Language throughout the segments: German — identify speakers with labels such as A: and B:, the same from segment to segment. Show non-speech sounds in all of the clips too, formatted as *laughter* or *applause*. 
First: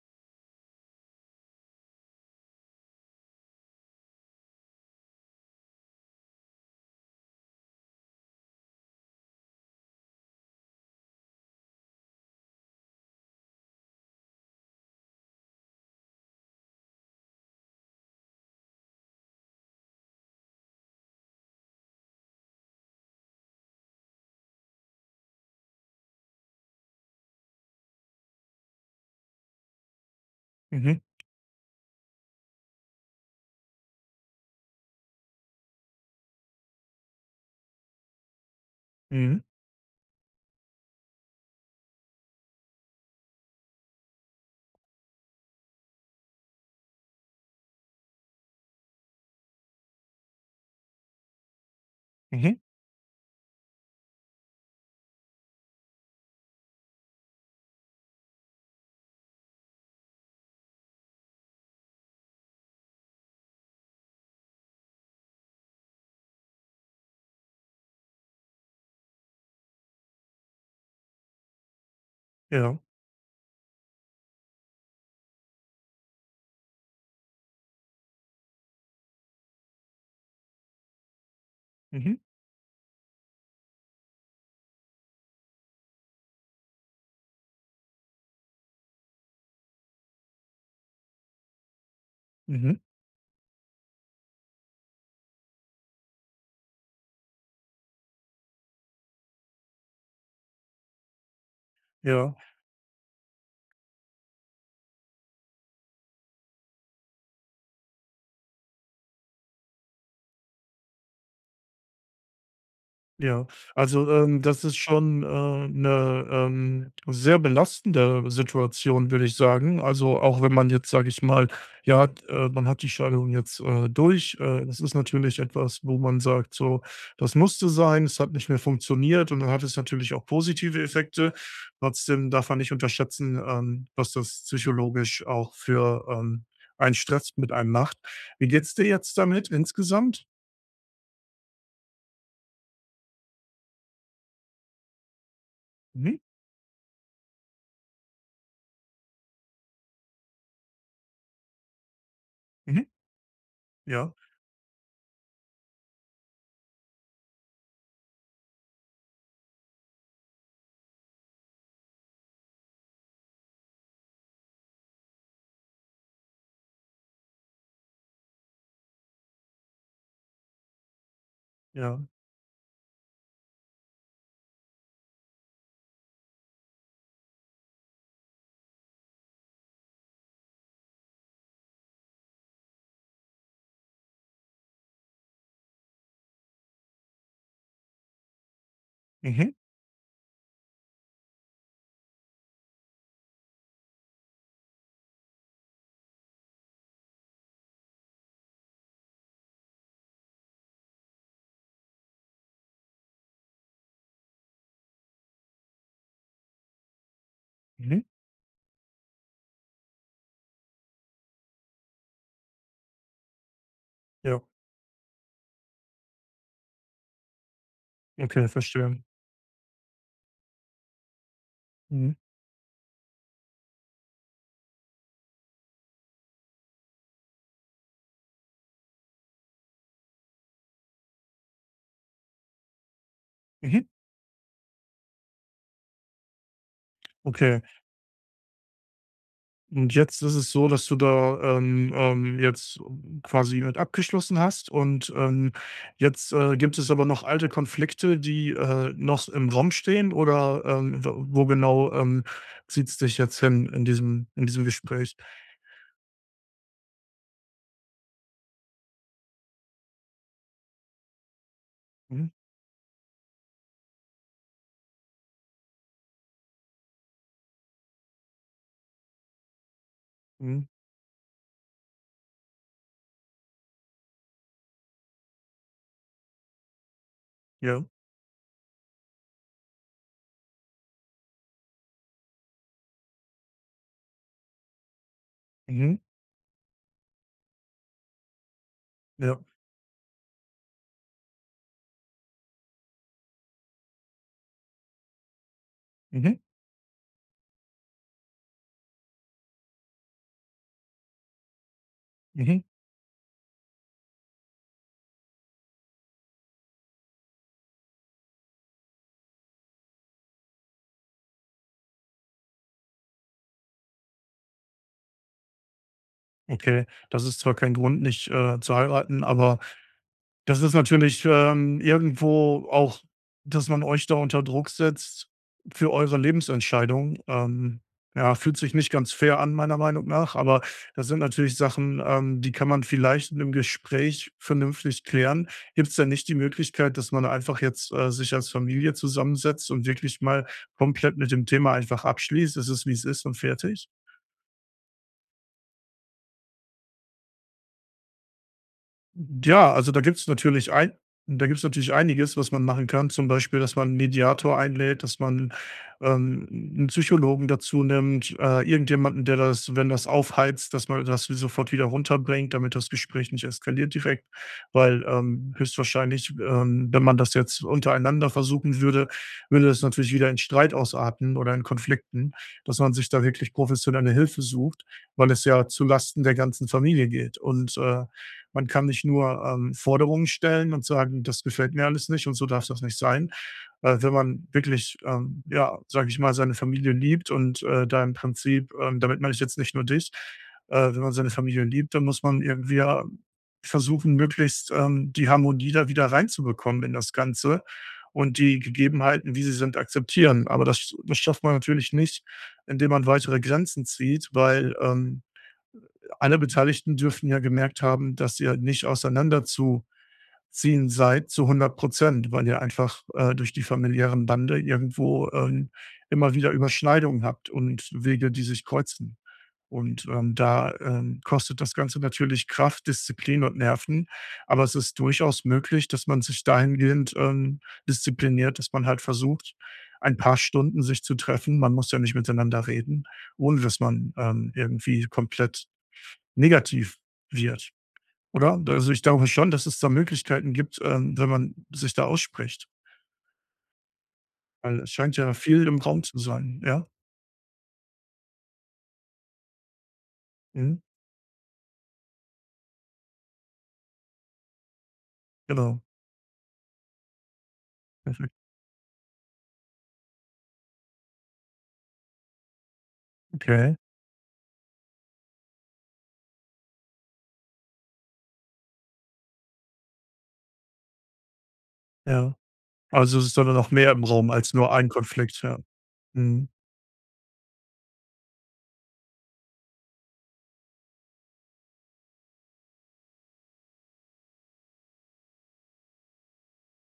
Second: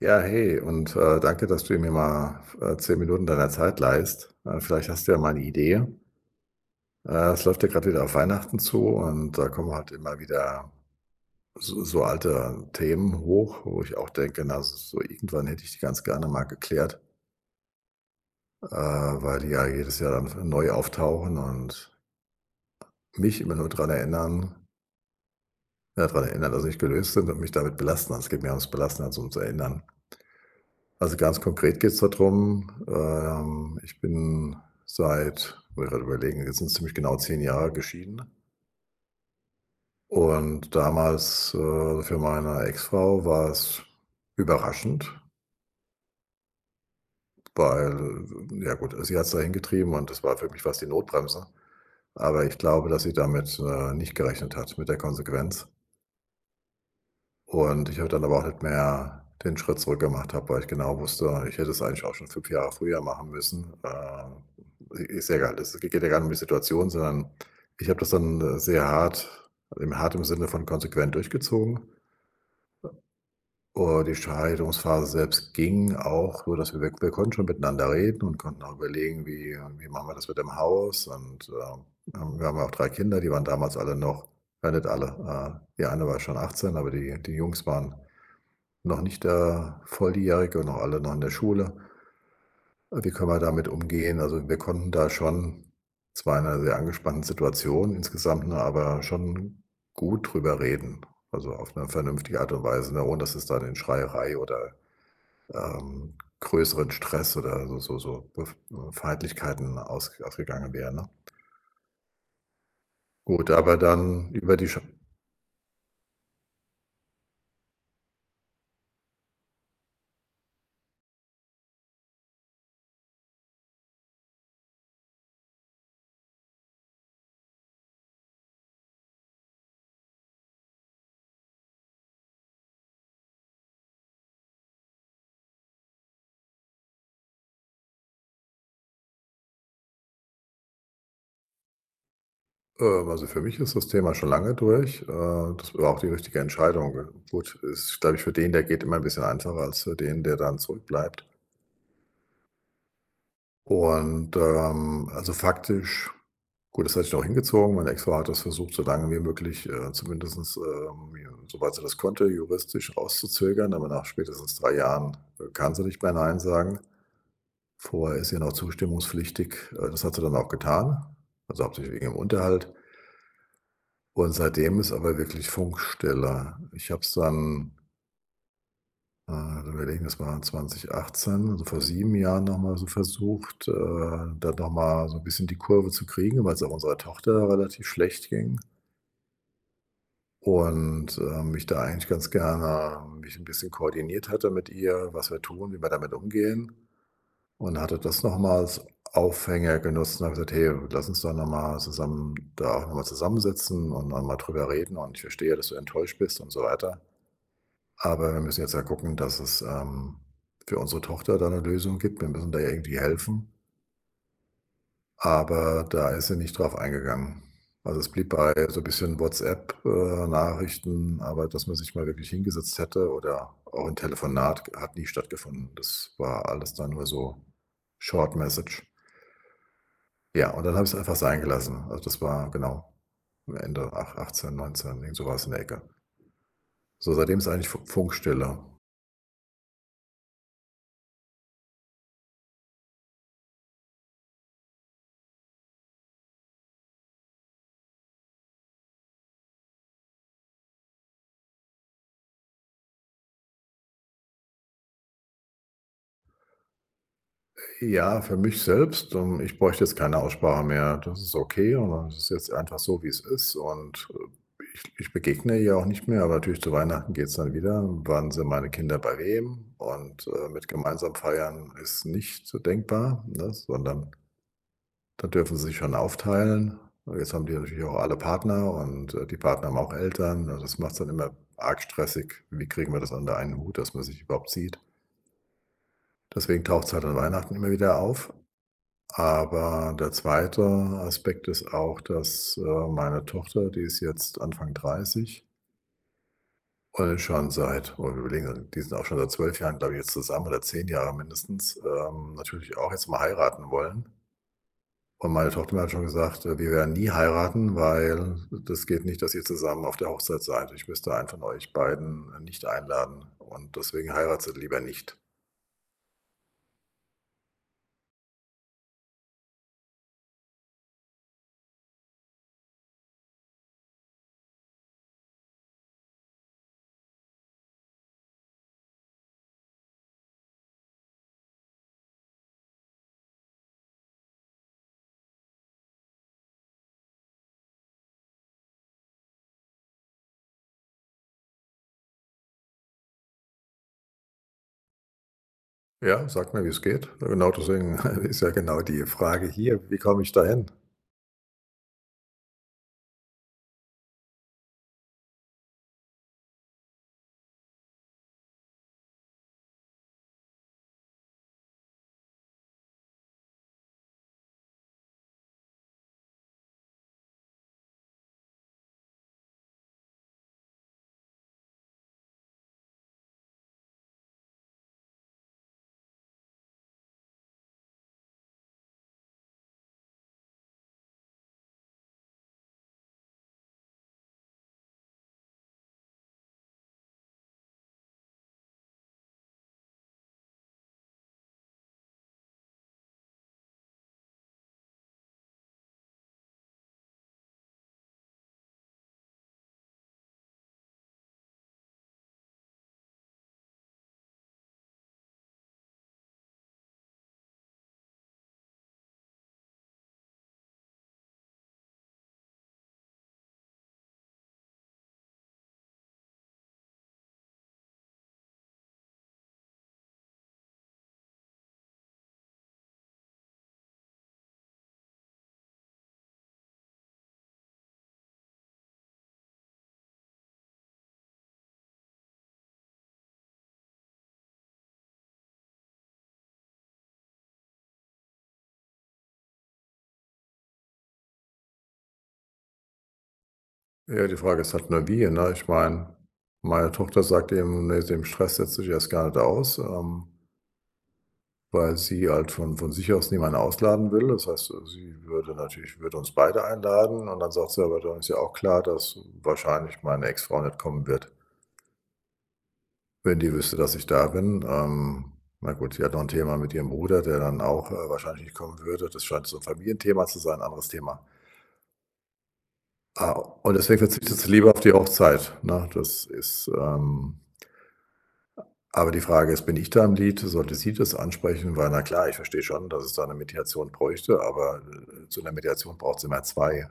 A: Ja, hey und, danke, dass du mir mal, 10 Minuten deiner Zeit leihst. Vielleicht hast du ja mal eine Idee. Es läuft ja gerade wieder auf Weihnachten zu, und da kommen halt immer wieder so alte Themen hoch, wo ich auch denke: „Na, so irgendwann hätte ich die ganz gerne mal geklärt", weil die ja jedes Jahr dann neu auftauchen und mich immer nur dran erinnern, dass sie nicht gelöst sind und mich damit belasten. Also, es geht mehr ums Belasten als ums Erinnern.
B: Mhm,
A: Also, ganz konkret geht's da drum, ich bin seit — muss ich grad überlegen — jetzt sind es ziemlich genau 10 Jahre geschieden.
B: mhm,
A: Und damals, für meine Ex-Frau war es überraschend, weil — ja gut, sie hat's dahin getrieben und das war für mich fast die Notbremse, aber
B: mhm,
A: ich glaube, dass sie damit, nicht gerechnet hat mit der Konsequenz. Und ich habe dann aber auch nicht mehr den Schritt zurück gemacht habe, weil ich genau wusste, ich hätte es eigentlich auch schon 5 Jahre früher machen müssen. Ist ja egal, es geht ja gar nicht um die Situation, sondern ich habe das dann, sehr hart im Sinne von konsequent durchgezogen.
B: ja,
A: Und die Scheidungsphase selbst ging auch so, dass wir konnten schon miteinander reden und konnten auch überlegen, wie machen wir das mit dem Haus. Und,
B: mhm,
A: wir haben ja auch 3 Kinder, die waren damals alle noch — ja, nicht alle, die eine war schon 18, aber die Jungs waren noch nicht der Volljährige und noch alle noch in der Schule.
B: mhm,
A: Wie können wir damit umgehen? Also, wir konnten da schon, zwar in einer sehr angespannten Situation insgesamt, ne, aber schon gut drüber reden. Also, auf eine
B: ja.
A: vernünftige Art und Weise, ne, ohne dass es dann in Schreierei oder, größeren Stress oder so so so bef Feindlichkeiten ausgegangen wäre, ne?
B: Ja,
A: Gut, aber
B: also,
A: dann über
B: das
A: die
B: ist
A: Sch —
B: schon, 'ne, sehr belastende Situation, würde ich sagen. Also, auch wenn man jetzt, sage ich mal, ja, man hat die Scheidung jetzt, durch. Das ist natürlich etwas, wo man sagt so: „Das musste sein, es hat nicht mehr funktioniert.“ Und dann hat es natürlich auch positive Effekte. Trotzdem darf man nicht unterschätzen, was das psychologisch auch für, einen Stress mit einem macht. Wie geht's dir jetzt damit insgesamt?
A: Für mich ist das Thema schon lange durch. Das war auch die
B: Mhm,
A: richtige Entscheidung. Gut, ist, glaube ich, für den, der geht, immer ein bisschen einfacher als für den, der dann zurückbleibt.
B: mhm, ja,
A: Und, also, faktisch — gut, das hat sich noch hingezogen. Meine Ex-Frau hat das versucht, so lange wie möglich, zumindestens, ja, soweit sie das konnte, juristisch rauszuzögern, aber nach spätestens 3 Jahren kann sie nicht mehr nein sagen. Vorher ist sie noch zustimmungspflichtig. Das hat sie dann auch getan, also, hauptsächlich
B: ja,
A: wegen dem Unterhalt. Und seitdem ist aber wirklich Funkstille. Ich habe es dann, äh, überlegen, das war 2018, also vor 7 Jahren noch mal so versucht, da noch mal so ein bisschen die Kurve zu kriegen, weil es auch unserer Tochter relativ schlecht ging,
B: mhm.
A: und, ich da eigentlich ganz gerne mich 'n bisschen koordiniert hatte mit ihr, was wir tun, wie wir damit umgehen, und hatte das noch als Aufhänger genutzt und habe gesagt: „Hey, lass uns doch noch mal zusammen da auch noch mal zusammensitzen und noch mal drüber reden, und ich verstehe, dass du enttäuscht bist" und so weiter.
B: Mhm.
A: Aber wir müssen jetzt ja gucken, dass es, für unsere Tochter da eine Lösung gibt. Wir müssen da ja irgendwie helfen,
B: Ja,
A: aber da ist sie nicht drauf eingegangen. Also, es blieb
B: okay,
A: bei so ein
B: verstehe.
A: bisschen WhatsApp, Nachrichten, aber dass man sich mal
B: Mhm.
A: wirklich hingesetzt hätte oder auch ein Telefonat, hat nie stattgefunden. Das war alles dann nur so Short Message. Ja, und dann habe ich es einfach sein gelassen. Also, das war genau
B: Mhm.
A: Ende achtzehn, neunzehn, irgend so was in der Ecke. So, seitdem ist
B: Okay.
A: eigentlich Fu Funkstille.
B: Und jetzt ist es so, dass du da, jetzt quasi mit abgeschlossen hast und, jetzt, gibt es aber noch alte Konflikte, die, noch im Raum stehen oder, w wo genau, zieht es dich jetzt hin in diesem Gespräch?
A: Ja, für mich selbst, ich bräuchte jetzt keine Aussprache mehr. Das ist okay und das
B: Mhm.
A: ist jetzt einfach so, wie es ist. Und, ich begegne ihr auch nicht mehr, aber natürlich zu Weihnachten geht's dann wieder. Wann sind meine Kinder bei wem? Und,
B: Mhm.
A: mit gemeinsam feiern ist nicht so denkbar, ne, sondern da dürfen sie sich schon aufteilen. Jetzt haben die
B: Ja.
A: natürlich auch alle Partner, und, die Partner haben auch Eltern. Also, das macht's dann immer arg stressig. Wie kriegen wir das unter einen Hut, dass man sich überhaupt sieht?
B: Mhm.
A: Deswegen taucht es halt an Weihnachten immer wieder auf.
B: Ja.
A: Aber der zweite Aspekt ist auch, dass, meine Tochter, die ist jetzt Anfang 30,
B: Mhm.
A: schon seit — oh, wir überlegen, also, die sind auch schon seit 12 Jahren, glaube ich, jetzt zusammen, oder 10 Jahre mindestens,
B: Mhm.
A: natürlich auch jetzt mal heiraten wollen. Und meine Tochter mir hat schon gesagt: „Wir werden nie heiraten, weil das geht nicht, dass ihr zusammen auf der Hochzeit seid. Ich müsste einen von euch beiden nicht einladen und deswegen heiratet lieber nicht."
B: Okay. Das ist zwar kein Grund, nicht, zu heiraten, aber das ist natürlich, irgendwo auch, dass man euch da unter Druck setzt für eure Lebensentscheidung. Ja, fühlt sich nicht ganz fair an, meiner Meinung nach, aber das sind natürlich Sachen, die kann man vielleicht in 'nem Gespräch vernünftig klären. Gibt es denn nicht die Möglichkeit, dass man einfach jetzt, sich als Familie zusammensetzt und wirklich mal komplett mit dem Thema einfach abschließt: „Es ist, wie es ist“ und fertig?
A: Ja, sag mir, wie es geht. Genau deswegen *laughs* ist ja genau die Frage
B: Ja,
A: hier:
B: also
A: Wie komme ich dahin?
B: da gibt's natürlich einiges, was man machen kann. Zum Beispiel, dass man 'n Mediator einlädt, dass man, 'n Psychologen dazu nimmt, irgendjemanden, der das, wenn das aufheizt, dass man das sofort wieder runterbringt, damit das Gespräch nicht eskaliert direkt. Weil, höchstwahrscheinlich, wenn man das jetzt untereinander versuchen würde, würde das natürlich wieder in Streit ausarten oder in Konflikten, dass man sich da wirklich professionelle Hilfe sucht, weil es ja zu Lasten der ganzen Familie geht. Und, man kann nicht nur, Forderungen stellen und sagen: „Das gefällt mir alles nicht und so darf das nicht sein.“ wenn man wirklich, ja, sage ich mal, seine Familie liebt und, da im Prinzip, damit meine ich jetzt nicht nur dich, wenn man seine Familie liebt, dann muss man irgendwie, ja, versuchen, möglichst, die Harmonie da wieder reinzubekommen in das Ganze und die Gegebenheiten, wie sie sind, akzeptieren. Aber das schafft man natürlich nicht, indem man weitere Grenzen zieht, weil, alle Beteiligten dürften ja gemerkt haben, dass ihr nicht auseinanderzuziehen seid zu 100, weil ihr einfach, durch die familiären Bande irgendwo, immer wieder Überschneidungen habt und Wege, die sich kreuzen. Und, da, kostet das Ganze natürlich Kraft, Disziplin und Nerven, aber es ist durchaus möglich, dass man sich dahingehend, diszipliniert, dass man halt versucht, ein paar Stunden sich zu treffen. Man muss ja nicht miteinander reden, ohne dass man, irgendwie komplett negativ wird, oder? Also, ich glaube schon, dass es da Möglichkeiten gibt, wenn man sich da ausspricht,
A: Ja, die Frage ist
B: weil es
A: halt nur
B: scheint
A: wie,
B: ja
A: ne?
B: viel
A: Ich
B: im Raum
A: meine,
B: zu sein, ja?
A: meine Tochter sagt eben, ne, dem Stress setzt sich erst gar nicht aus,
B: Mhm,
A: weil sie halt von sich aus niemanden ausladen will. Das heißt, sie würde
B: genau.
A: natürlich würde uns beide einladen, und dann sagt sie: „Aber dann ist
B: Perfekt.
A: ja auch klar, dass wahrscheinlich meine Ex-Frau nicht kommen wird, wenn die
B: Okay,
A: wüsste, dass ich da bin." Na gut, sie hat noch ein Thema mit ihrem Bruder, der dann auch, wahrscheinlich nicht kommen würde. Das scheint so ein Familienthema zu sein, ein anderes Thema.
B: ja. Also, es
A: Ah,
B: ist dann noch
A: und
B: mehr
A: deswegen
B: im Raum
A: verzichtet sie
B: als nur
A: lieber auf
B: ein
A: die
B: Konflikt,
A: Hochzeit,
B: ja.
A: ne? Das
B: Mhm.
A: ist, aber die Frage ist, bin ich da im Lied? Sollte sie das ansprechen? Weil, na klar, ich verstehe schon, dass es da eine Mediation bräuchte, aber, zu einer Mediation braucht es immer 2.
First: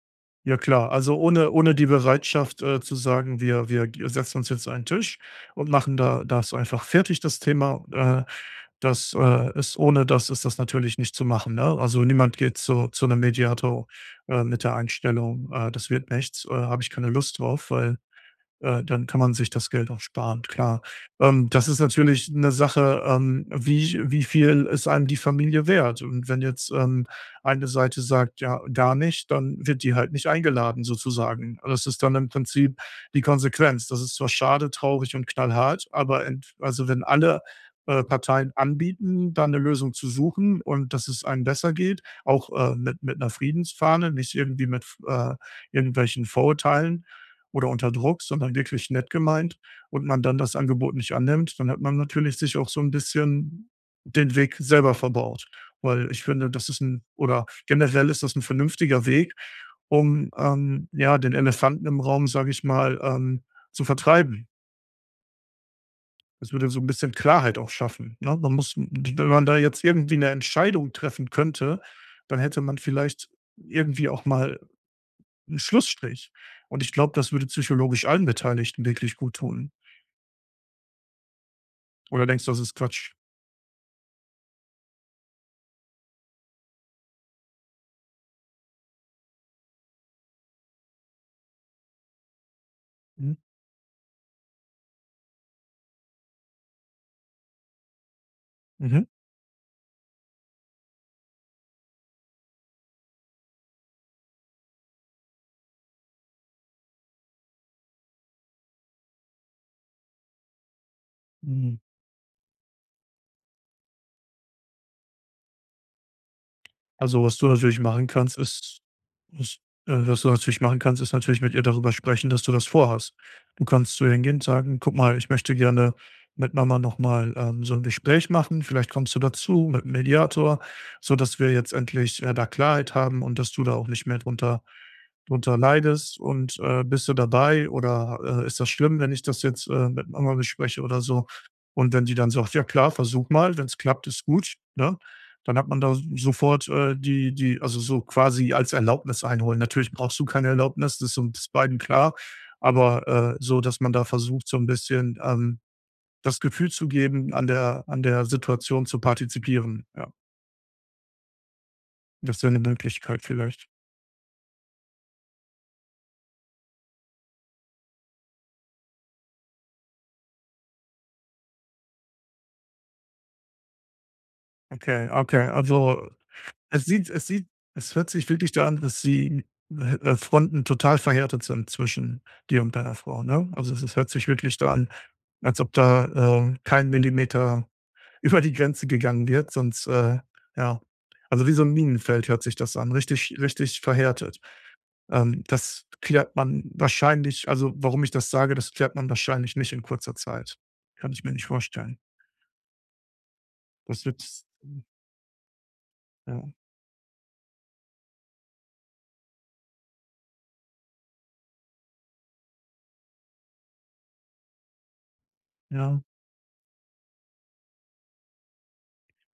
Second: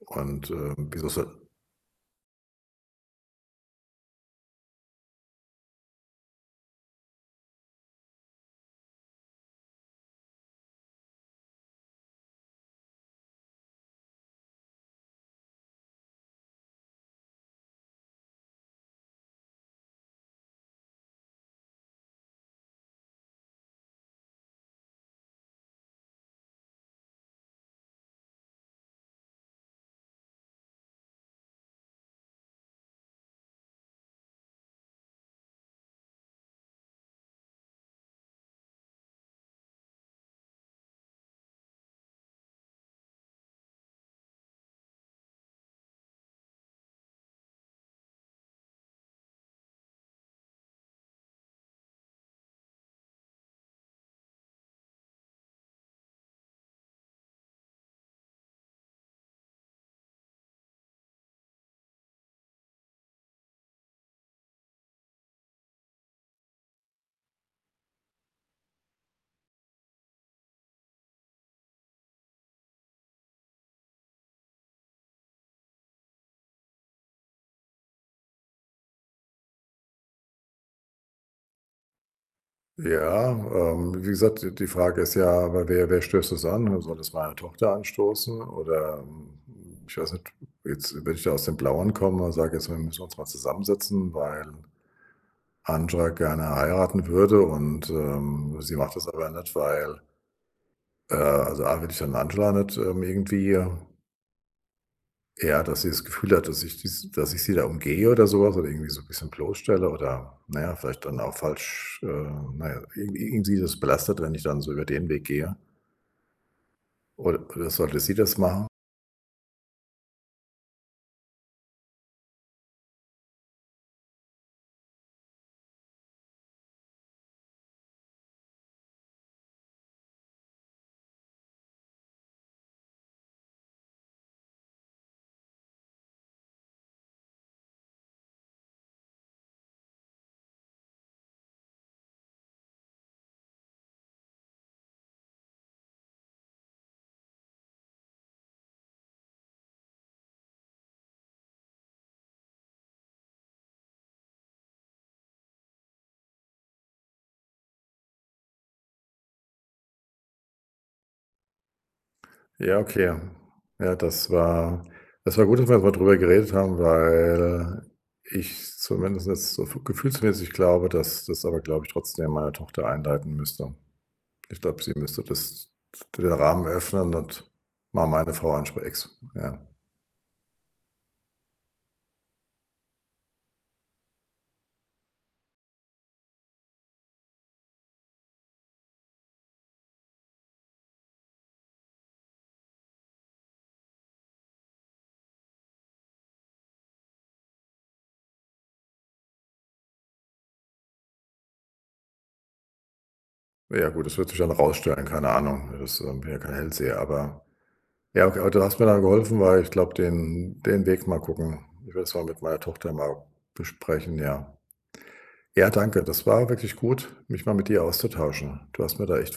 A: Und,
B: Ja klar,
A: wieso
B: also
A: soll —
B: ohne die Bereitschaft, zu sagen: „Wir wir g setzen uns jetzt an 'n Tisch und machen da das einfach fertig, das Thema“, das, ist ohne das ist das natürlich nicht zu machen, ne? Also, niemand geht zu einem Mediator, mit der Einstellung: das wird nichts, habe ich keine Lust drauf“, weil, dann kann man sich das Geld auch sparen, klar. Das ist natürlich eine Sache, wie wie viel ist einem die Familie wert? Und wenn jetzt, eine Seite sagt: „Ja, gar nicht“, dann wird die halt nicht eingeladen sozusagen. Das ist dann im Prinzip die Konsequenz. Das ist zwar schade, traurig und knallhart, aber ent also, wenn alle, Parteien anbieten, da eine Lösung zu suchen und dass es einem besser geht, auch, mit einer Friedensfahne, nicht irgendwie mit, irgendwelchen Vorurteilen oder unter Druck, sondern wirklich nett gemeint und man dann das Angebot nicht annimmt, dann hat man natürlich sich auch so ein bisschen den Weg selber verbaut. Weil ich finde, das ist ein oder generell ist das ein vernünftiger Weg, um, ja, den Elefanten im Raum, sage ich mal, zu vertreiben. Das würde so ein bisschen Klarheit auch schaffen, ne? Man muss Wenn man da jetzt irgendwie eine Entscheidung treffen könnte, dann hätte man vielleicht irgendwie auch mal einen Schlussstrich. Und ich glaube, das würde psychologisch allen Beteiligten wirklich gut tun. Oder denkst du, das ist Quatsch?
A: ja, wie gesagt, d die Frage ist ja, aber wer stößt das an? Soll das meine Tochter anstoßen? Oder, hm, ich weiß nicht, jetzt, wenn ich da aus dem Blauen komme und sage: „Jetzt, wir müssen uns mal
B: Mhm.
A: zusammensetzen, weil Andra gerne heiraten würde und, sie macht
B: Mhm.
A: das aber nicht, weil" — also A will ich dann Angela nicht, irgendwie — ja, dass sie das Gefühl hat, dass ich sie da umgehe oder sowas oder irgendwie so ein bisschen bloßstelle, oder, na ja, vielleicht dann auch
B: Mhm.
A: falsch, na ja, irgendwie das belastet, wenn ich dann so über den Weg gehe.
B: Also, was du
A: Oder
B: natürlich
A: sollte
B: machen
A: sie
B: kannst,
A: das machen?
B: ist ist was du natürlich machen kannst, ist natürlich mit ihr darüber sprechen, dass du das vorhast. Du kannst zu ihr hingehen und sagen: „Guck mal, ich möchte gerne mit Mama noch mal, so ein Gespräch machen. Vielleicht kommst du dazu mit 'm Mediator, sodass wir jetzt endlich, da Klarheit haben und dass du da auch nicht mehr drunter leidest. Und, bist du dabei oder, ist das schlimm, wenn ich das jetzt, mit Mama bespreche oder so?“ Und wenn die dann sagt: „Ja klar, versuch mal, wenn es klappt, ist gut“, ne? Dann hat man da sofort, die die also, so quasi als Erlaubnis einholen. Natürlich brauchst du keine Erlaubnis, das ist uns beiden klar, aber, so, dass man da versucht, so ein bisschen, das Gefühl zu geben, an der Situation zu partizipieren. Ja, das wäre eine
A: Ja, okay.
B: Möglichkeit vielleicht.
A: Ja, das war gut, dass wir mal drüber geredet haben, weil ich zumindest jetzt so f gefühlsmäßig glaube, dass das aber, glaube ich, trotzdem meine Tochter einleiten müsste. Ich glaube, sie
B: Okay,
A: müsste
B: okay.
A: das —
B: Also,
A: den Rahmen
B: es sieht
A: öffnen
B: es sieht
A: und
B: es
A: mal
B: hört sich
A: meine
B: wirklich
A: Frau
B: da an, dass
A: ansprechen,
B: die,
A: ja.
B: Fronten total verhärtet sind zwischen dir und deiner Frau, ne? Also, es hört sich wirklich da an, als ob da, kein Millimeter über die Grenze gegangen wird, sonst, ja. Also wie so ein Minenfeld hört sich das an, richtig verhärtet. Das klärt man wahrscheinlich, warum ich das sage, das klärt man wahrscheinlich nicht in kurzer Zeit. Kann ich mir nicht vorstellen.
A: Ja
B: Das
A: gut, das
B: wird,
A: wird sich dann rausstellen, keine Ahnung. Das, bin ja
B: ja,
A: kein Hellseher. Aber ja, okay, aber du hast mir dann geholfen, weil ich glaube, den Weg mal gucken. Ich werde es mal mit meiner Tochter mal besprechen, ja. Ja,
B: ja.
A: danke. Das war wirklich gut, mich mal mit dir auszutauschen. Du hast mir da echt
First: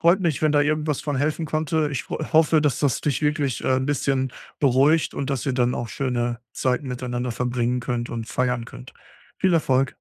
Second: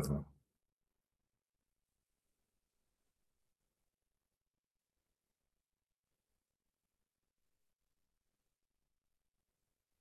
B: Freut mich, wenn da irgendwas von helfen konnte. Ich ho hoffe, dass das dich wirklich, 'n bisschen beruhigt und dass ihr dann auch schöne Zeiten miteinander verbringen könnt und feiern könnt. Viel Erfolg.